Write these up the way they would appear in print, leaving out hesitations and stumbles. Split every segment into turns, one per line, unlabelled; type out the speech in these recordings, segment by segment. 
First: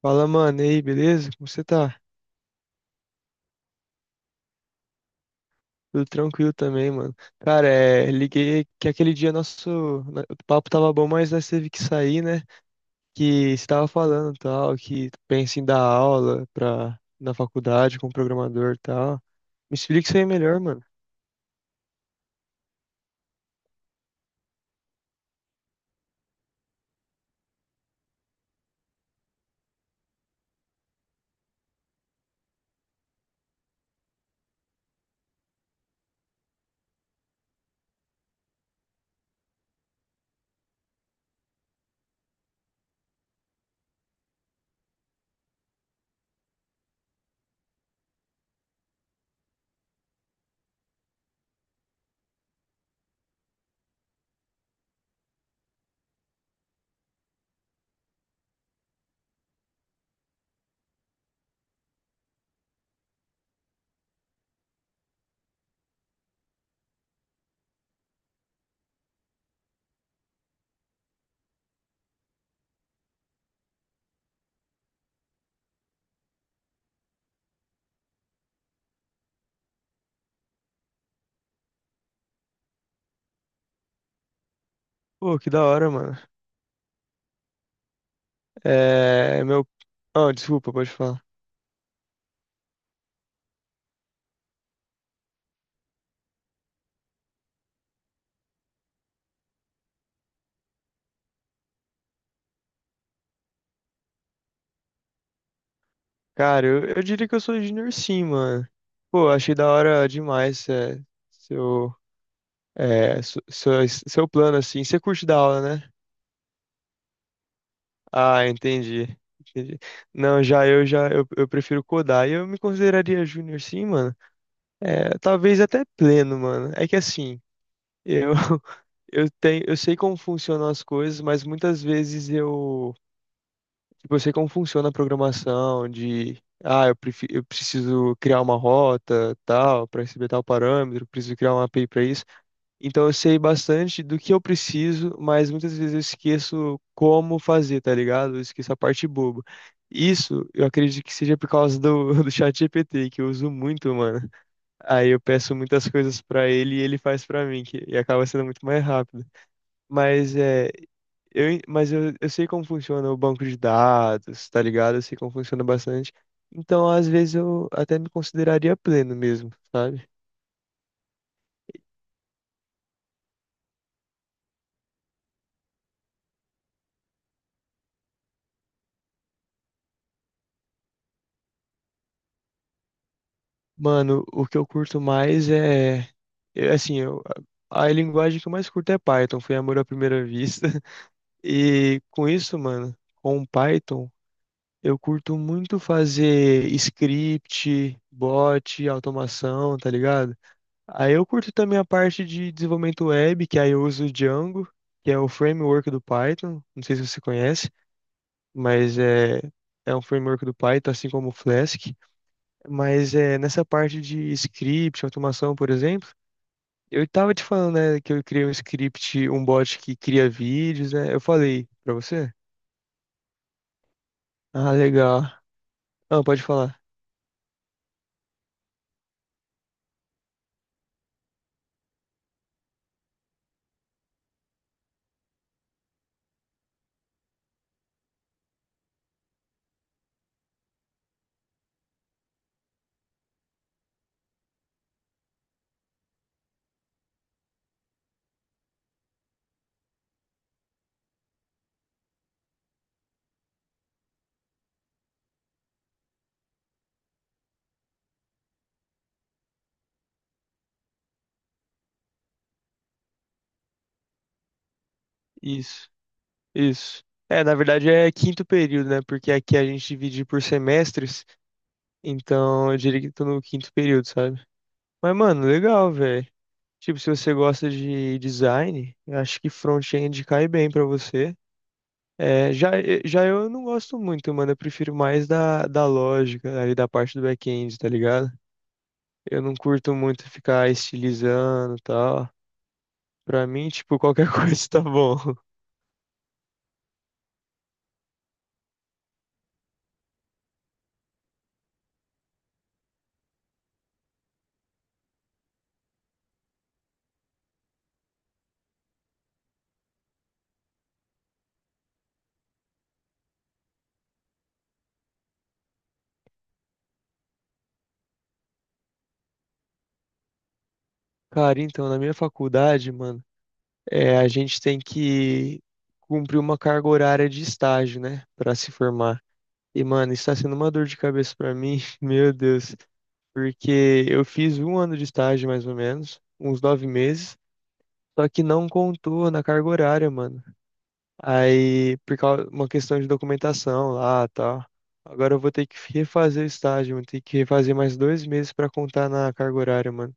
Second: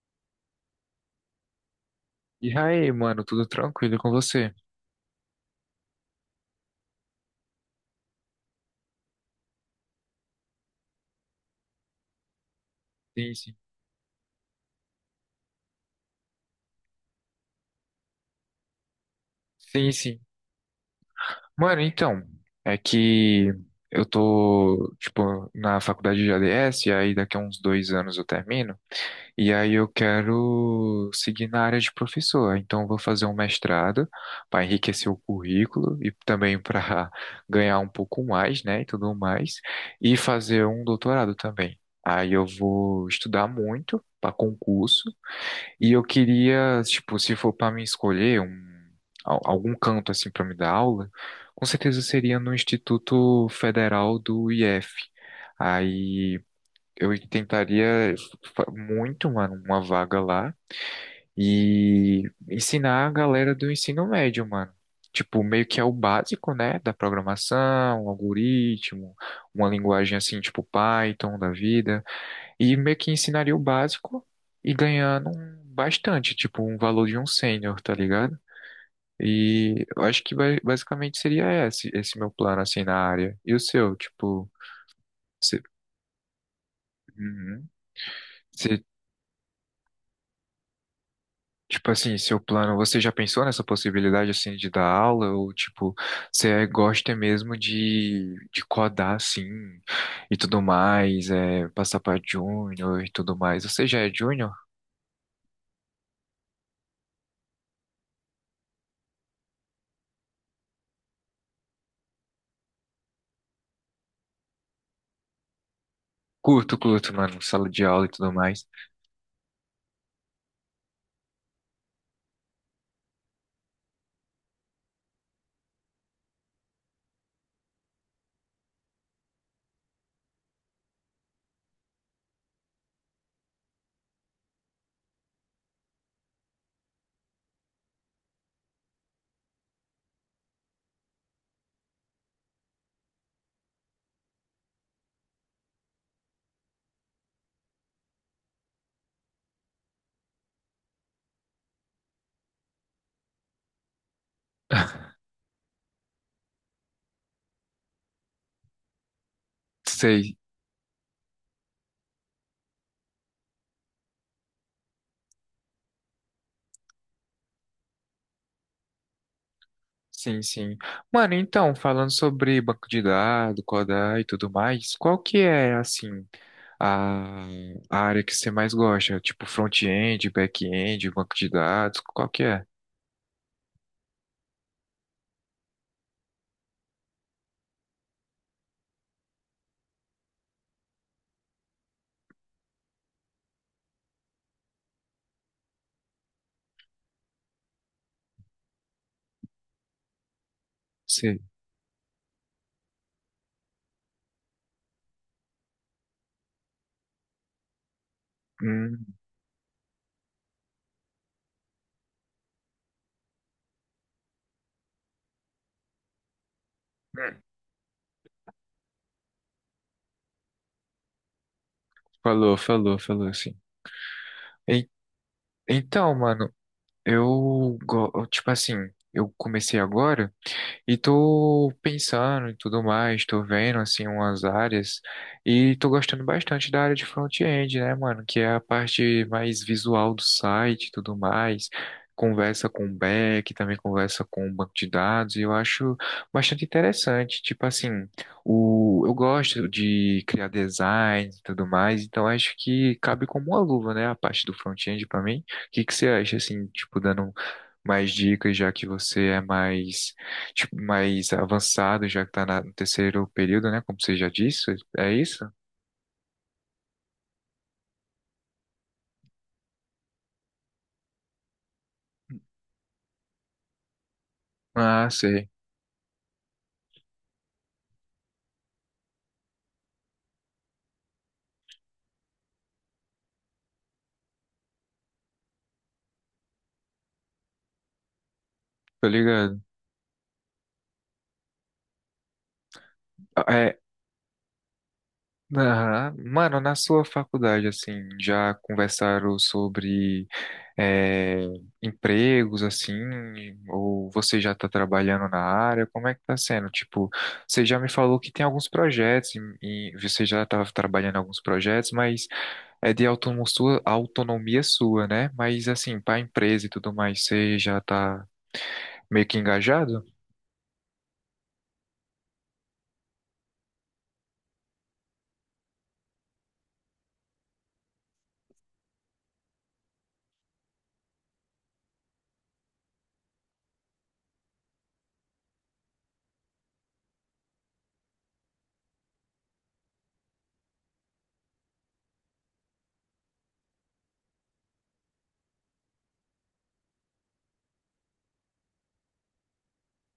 Fala, mano, e aí, beleza? Como você tá?
E aí, mano, tudo tranquilo com você?
Tudo tranquilo também, mano. Cara, liguei que aquele dia nosso o papo tava bom, mas nós teve que sair, né?
Sim, sim.
Que você tava falando tal, que pensa em dar aula pra, na faculdade com programador e tal. Me
Sim,
explica isso
sim.
aí melhor, mano.
Mano, então, é que eu tô, tipo, na faculdade de ADS, e aí daqui a uns dois anos eu termino, e aí eu quero seguir na área de professor. Então, eu vou fazer um mestrado para enriquecer o currículo e também para ganhar um pouco mais, né, e tudo mais, e fazer um doutorado também. Aí eu vou estudar muito para concurso. E eu queria, tipo, se for para me escolher um, algum canto assim para me dar aula, com certeza seria no Instituto Federal do IF. Aí eu tentaria muito, mano, uma vaga lá e ensinar a galera do ensino médio, mano. Tipo, meio que é o básico, né, da programação, um algoritmo, uma linguagem assim, tipo Python da vida. E meio que ensinaria o básico e ganhando bastante, tipo um valor de um sênior, tá ligado? E eu acho que basicamente seria esse, esse meu plano assim na área. E o seu, tipo,
Pô, que
você,
da hora, mano.
Uhum. Você-
É, meu. Ah, desculpa, pode falar.
tipo assim, seu plano, você já pensou nessa possibilidade assim de dar aula ou tipo, você gosta mesmo de codar assim e tudo mais, é, passar pra júnior e tudo mais. Você já é júnior?
Cara, eu diria que eu sou junior sim, mano. Pô, achei da hora demais, seu, seu plano, assim. Você curte dar aula, né?
Curto, curto, mano, sala de aula e tudo
Ah,
mais.
entendi. Entendi. Não, eu prefiro codar. E eu me consideraria júnior sim, mano. É, talvez até pleno, mano. É que assim, eu eu sei como funcionam as coisas, mas muitas vezes eu sei como funciona a programação de eu preciso criar uma rota, tal, para receber tal parâmetro, preciso criar uma API para isso. Então eu sei bastante do que eu preciso, mas muitas vezes eu esqueço como fazer, tá ligado? Eu esqueço a parte boba. Isso eu acredito que seja por causa do ChatGPT, que eu uso muito, mano. Aí eu peço muitas coisas pra ele e ele faz pra mim, e acaba sendo muito mais rápido. Mas
Sei.
é, eu sei como funciona o banco de dados, tá ligado? Eu sei como funciona bastante. Então, às vezes, eu até me consideraria pleno mesmo, sabe?
Sim, sim. Mano, então, falando sobre banco de dados, codar e tudo mais, qual que é, assim, a, a área que você mais gosta? Tipo, front-end, back-end, banco de dados, qual que é?
Mano, o que eu curto mais é. Eu- Assim, eu, a linguagem que eu mais curto é Python, foi amor à primeira vista. E com isso, mano, com Python, eu curto muito fazer script, bot, automação, tá ligado? Aí eu
Você...
curto também a parte de desenvolvimento web, que aí eu uso o Django, que é o framework do Python. Não sei se você conhece, mas
Hum,
é um framework do Python, assim como o Flask. Mas é, nessa parte de script, automação, por exemplo, eu estava
hum.
te falando, né, que eu criei um script, um bot que cria vídeos, né? Eu falei pra você?
Falou, falou, falou, sim.
Ah,
En-
legal.
Então,
Ah, pode
mano,
falar.
eu, tipo assim, eu comecei agora, e tô pensando e tudo mais, tô vendo assim umas áreas e tô gostando bastante da área de front-end, né, mano? Que é a parte mais visual do site e tudo mais. Conversa com o back, também conversa com o banco de dados, e eu acho bastante interessante. Tipo assim, o, eu gosto de criar design e tudo mais, então acho que cabe como uma luva, né, a parte do front-end pra mim. O que que você acha, assim, tipo, dando mais dicas, já que você é mais tipo, mais avançado, já que tá no terceiro período, né? Como você já disse, é isso?
Isso, isso. É, na verdade é quinto período, né? Porque aqui a gente divide por semestres, então eu diria que tô no quinto período, sabe?
Ah,
Mas, mano,
sei,
legal, velho. Tipo, se você gosta de design, eu acho que front-end cai bem pra você. É, já, já eu não gosto muito, mano. Eu prefiro mais da lógica ali da parte do back-end, tá ligado?
tô
Eu não
ligado.
curto muito ficar estilizando e tal. Pra mim,
É,
tipo, qualquer coisa tá bom.
aham. Mano, na sua faculdade, assim, já conversaram sobre é, empregos, assim, ou você já tá trabalhando na área? Como é que tá sendo? Tipo, você já me falou que tem alguns projetos e você já tava trabalhando em alguns projetos, mas é de autonomia sua, né? Mas assim, para a empresa e tudo mais, você já tá meio que engajado?
Cara, então, na minha faculdade, mano, é, a gente tem que cumprir uma carga horária de estágio, né? Pra se formar. E, mano, isso tá sendo uma dor de cabeça pra mim, meu Deus. Porque eu fiz um ano de estágio, mais ou menos, uns 9 meses. Só que não contou na carga horária, mano. Aí, por causa uma questão de documentação lá, tal. Agora eu vou ter que refazer o estágio, vou ter que refazer mais 2 meses pra contar na carga horária, mano.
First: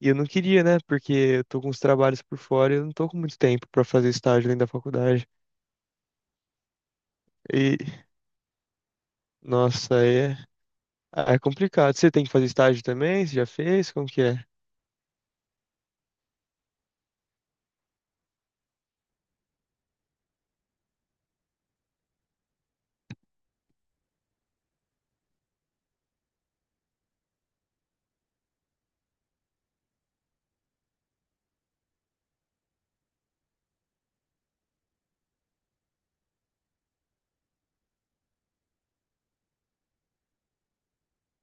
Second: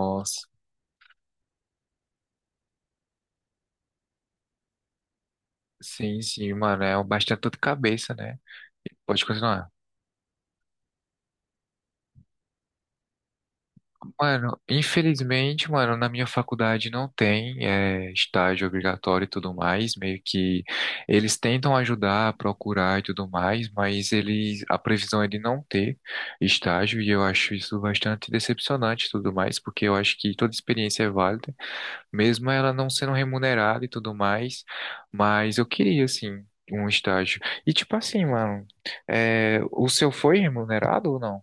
E eu não queria, né? Porque eu tô com os trabalhos por fora e eu não tô com muito tempo pra fazer estágio além da faculdade.
sim, sim, mano, é bastante dor de
E,
cabeça, né? Pode continuar.
nossa, aí é complicado. Você tem que fazer estágio também? Você já fez? Como que é?
Mano, infelizmente, mano, na minha faculdade não tem é, estágio obrigatório e tudo mais. Meio que eles tentam ajudar, procurar e tudo mais, mas eles, a previsão é de não ter estágio e eu acho isso bastante decepcionante e tudo mais, porque eu acho que toda experiência é válida, mesmo ela não sendo remunerada e tudo mais, mas eu queria, assim, um estágio. E, tipo assim, mano, é, o seu foi remunerado ou não?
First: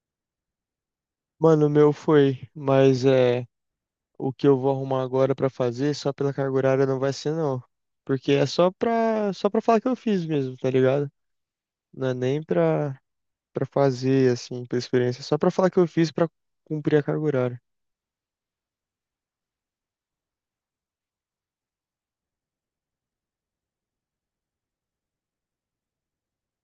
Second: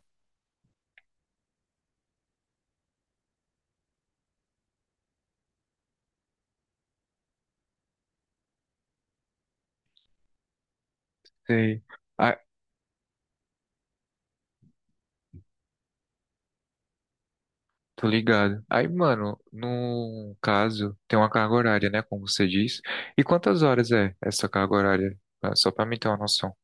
Mano, o meu foi, mas é o que eu vou arrumar agora pra fazer só pela carga horária não vai ser não, porque é só para falar que eu fiz mesmo, tá ligado?
Sei.
Não é
Ah,
nem pra fazer, assim, pra experiência. Só pra falar que eu fiz pra cumprir a carga horária.
tô ligado. Aí, mano, no caso, tem uma carga horária, né, como você diz. E quantas horas é essa carga horária? Ah, só pra mim ter uma noção.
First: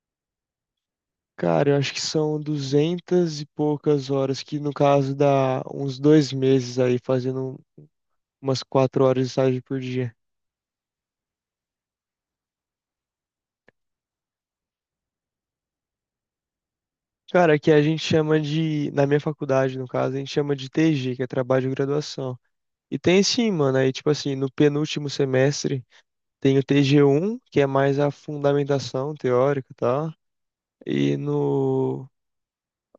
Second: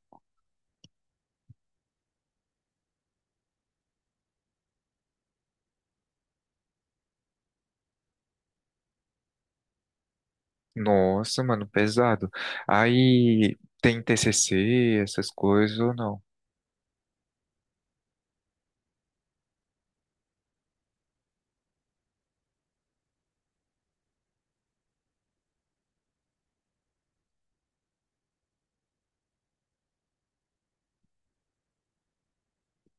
Cara, eu acho que são duzentas e poucas horas, que no caso dá uns 2 meses aí, fazendo umas 4 horas de estágio por dia.
Nossa, mano, pesado. Aí, tem TCC, essas coisas ou não?
Cara, que a gente chama de, na minha faculdade, no caso, a gente chama de TG, que é trabalho de graduação. E tem sim, mano, aí tipo assim, no penúltimo semestre tem o TG 1, que é mais a fundamentação teórica, tá. E no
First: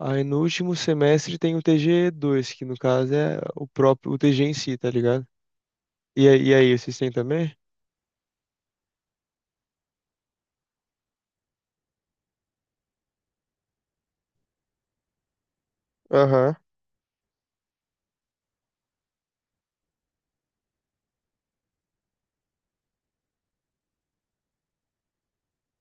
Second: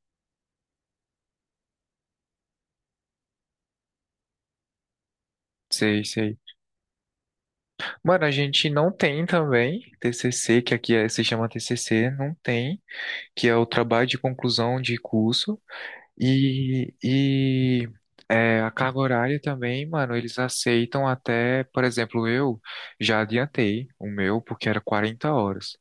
Aí no último semestre tem o TG 2, que no caso é o próprio, o TG em si, tá ligado?
Sei, sei.
E aí, vocês têm também?
Mano, a gente não tem também TCC, que aqui se chama TCC, não tem, que é o trabalho de conclusão de curso.
Aham.
E é, a carga horária também, mano, eles aceitam até, por exemplo, eu já adiantei o meu, porque era 40 horas.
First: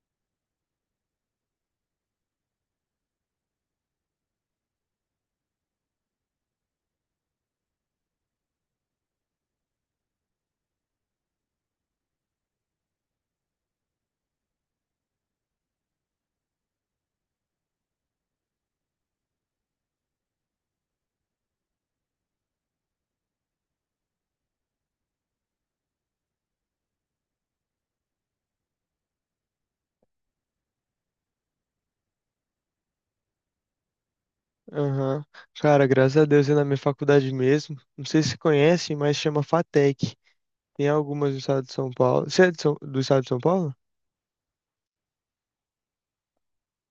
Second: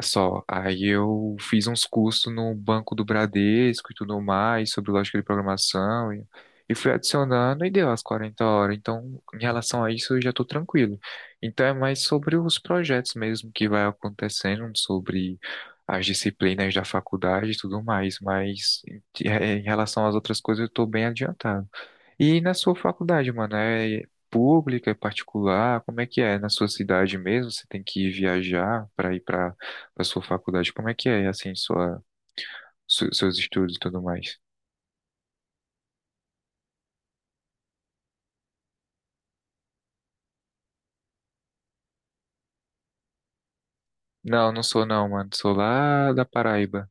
Só. Aí eu fiz uns cursos no banco do Bradesco e tudo mais, sobre lógica de programação, e fui adicionando e deu as 40 horas. Então, em relação a isso, eu já estou tranquilo. Então, é mais sobre os projetos mesmo que vai acontecendo, sobre as disciplinas da faculdade e tudo mais, mas em, é, em relação às outras coisas, eu estou bem adiantado. E na sua faculdade, mano, é pública, é particular? Como é que é? Na sua cidade mesmo, você tem que viajar para ir para a sua faculdade? Como é que é, assim, sua, seus estudos e tudo mais?
Aham. Cara, graças a Deus é na minha faculdade mesmo. Não sei se conhecem, mas chama FATEC. Tem algumas do estado de São Paulo. Você é do estado de São Paulo?
Não, não sou não, mano. Sou lá da Paraíba.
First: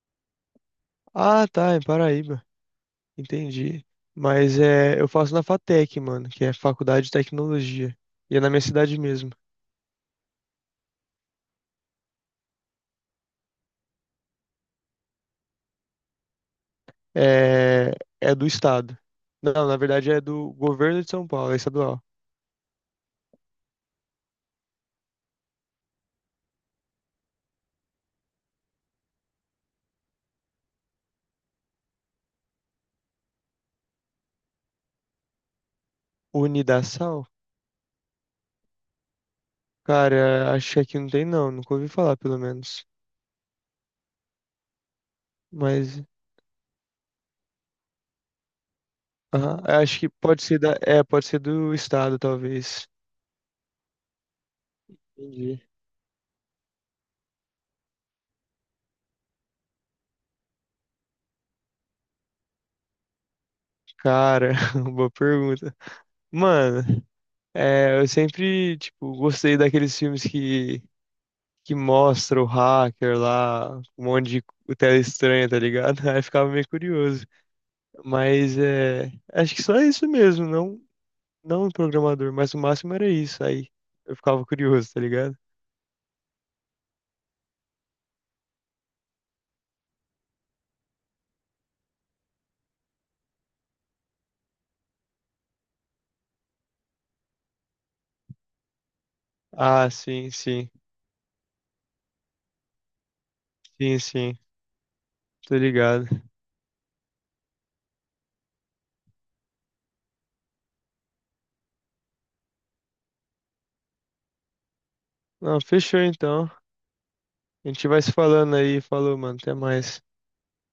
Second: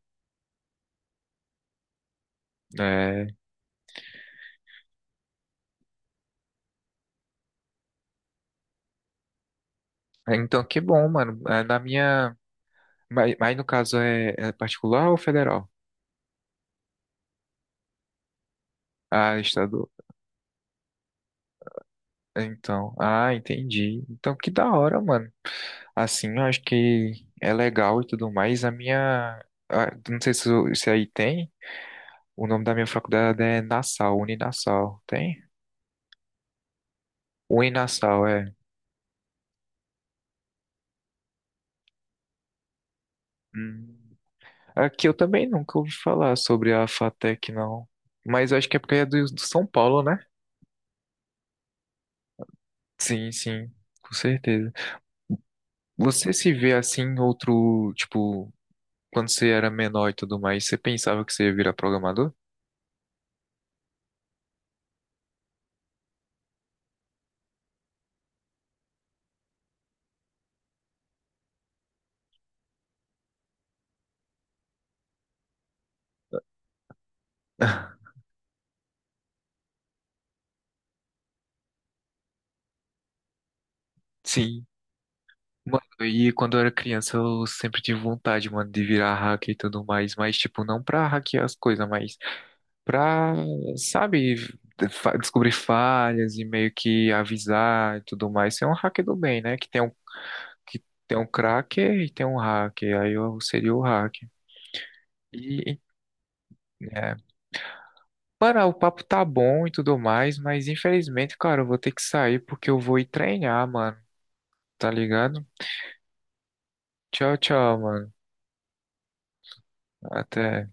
Ah, tá, em Paraíba.
É...
Entendi. Mas é, eu faço na FATEC, mano, que é Faculdade de Tecnologia. E é na minha cidade mesmo.
é, então, que bom, mano. É, na minha... mas no caso é, é particular ou federal?
É, é do estado.
Ah,
Não, na
estadual.
verdade é do governo de São Paulo, é estadual.
Então, ah, entendi. Então, que da hora, mano. Assim, eu acho que é legal e tudo mais. A minha. Não sei se, se aí tem. O nome da minha faculdade é Nassau, Uninassau. Tem?
Unidassal?
Uninassau, é.
Cara, acho que aqui não tem não, nunca ouvi falar pelo menos.
Hum. Aqui eu também nunca ouvi
Mas,
falar sobre a FATEC, não. Mas eu acho que é porque é do, do
aham,
São
acho
Paulo,
que
né?
pode ser pode ser do estado, talvez.
Sim, sim, com certeza.
Entendi.
Você se vê assim, em outro. Tipo, quando você era menor e tudo mais, você pensava que você ia virar programador?
Cara, boa pergunta. Mano, é, eu sempre, tipo, gostei daqueles filmes que mostra o hacker lá, um monte de tela estranha, tá ligado? Aí eu ficava meio curioso. Mas, é, acho que só isso mesmo, não, não o programador, mas o máximo era isso. Aí eu ficava
Sim.
curioso, tá ligado?
Mano, e quando eu era criança eu sempre tive vontade, mano, de virar hacker e tudo mais, mas tipo, não pra hackear as coisas, mas pra, sabe, descobrir falhas e meio que avisar e tudo mais. Ser um hacker do bem, né?
Ah, sim, sim.
Que tem um cracker e tem um hacker, aí eu seria o
Sim,
hacker.
sim. Tô
E,
ligado.
é. Mano, o papo tá bom e tudo mais, mas infelizmente, cara, eu vou ter que sair porque eu vou ir treinar, mano, tá ligado?
Não, fechou então.
Tchau,
A
tchau,
gente vai
mano.
se falando aí. Falou, mano. Até mais.
Até.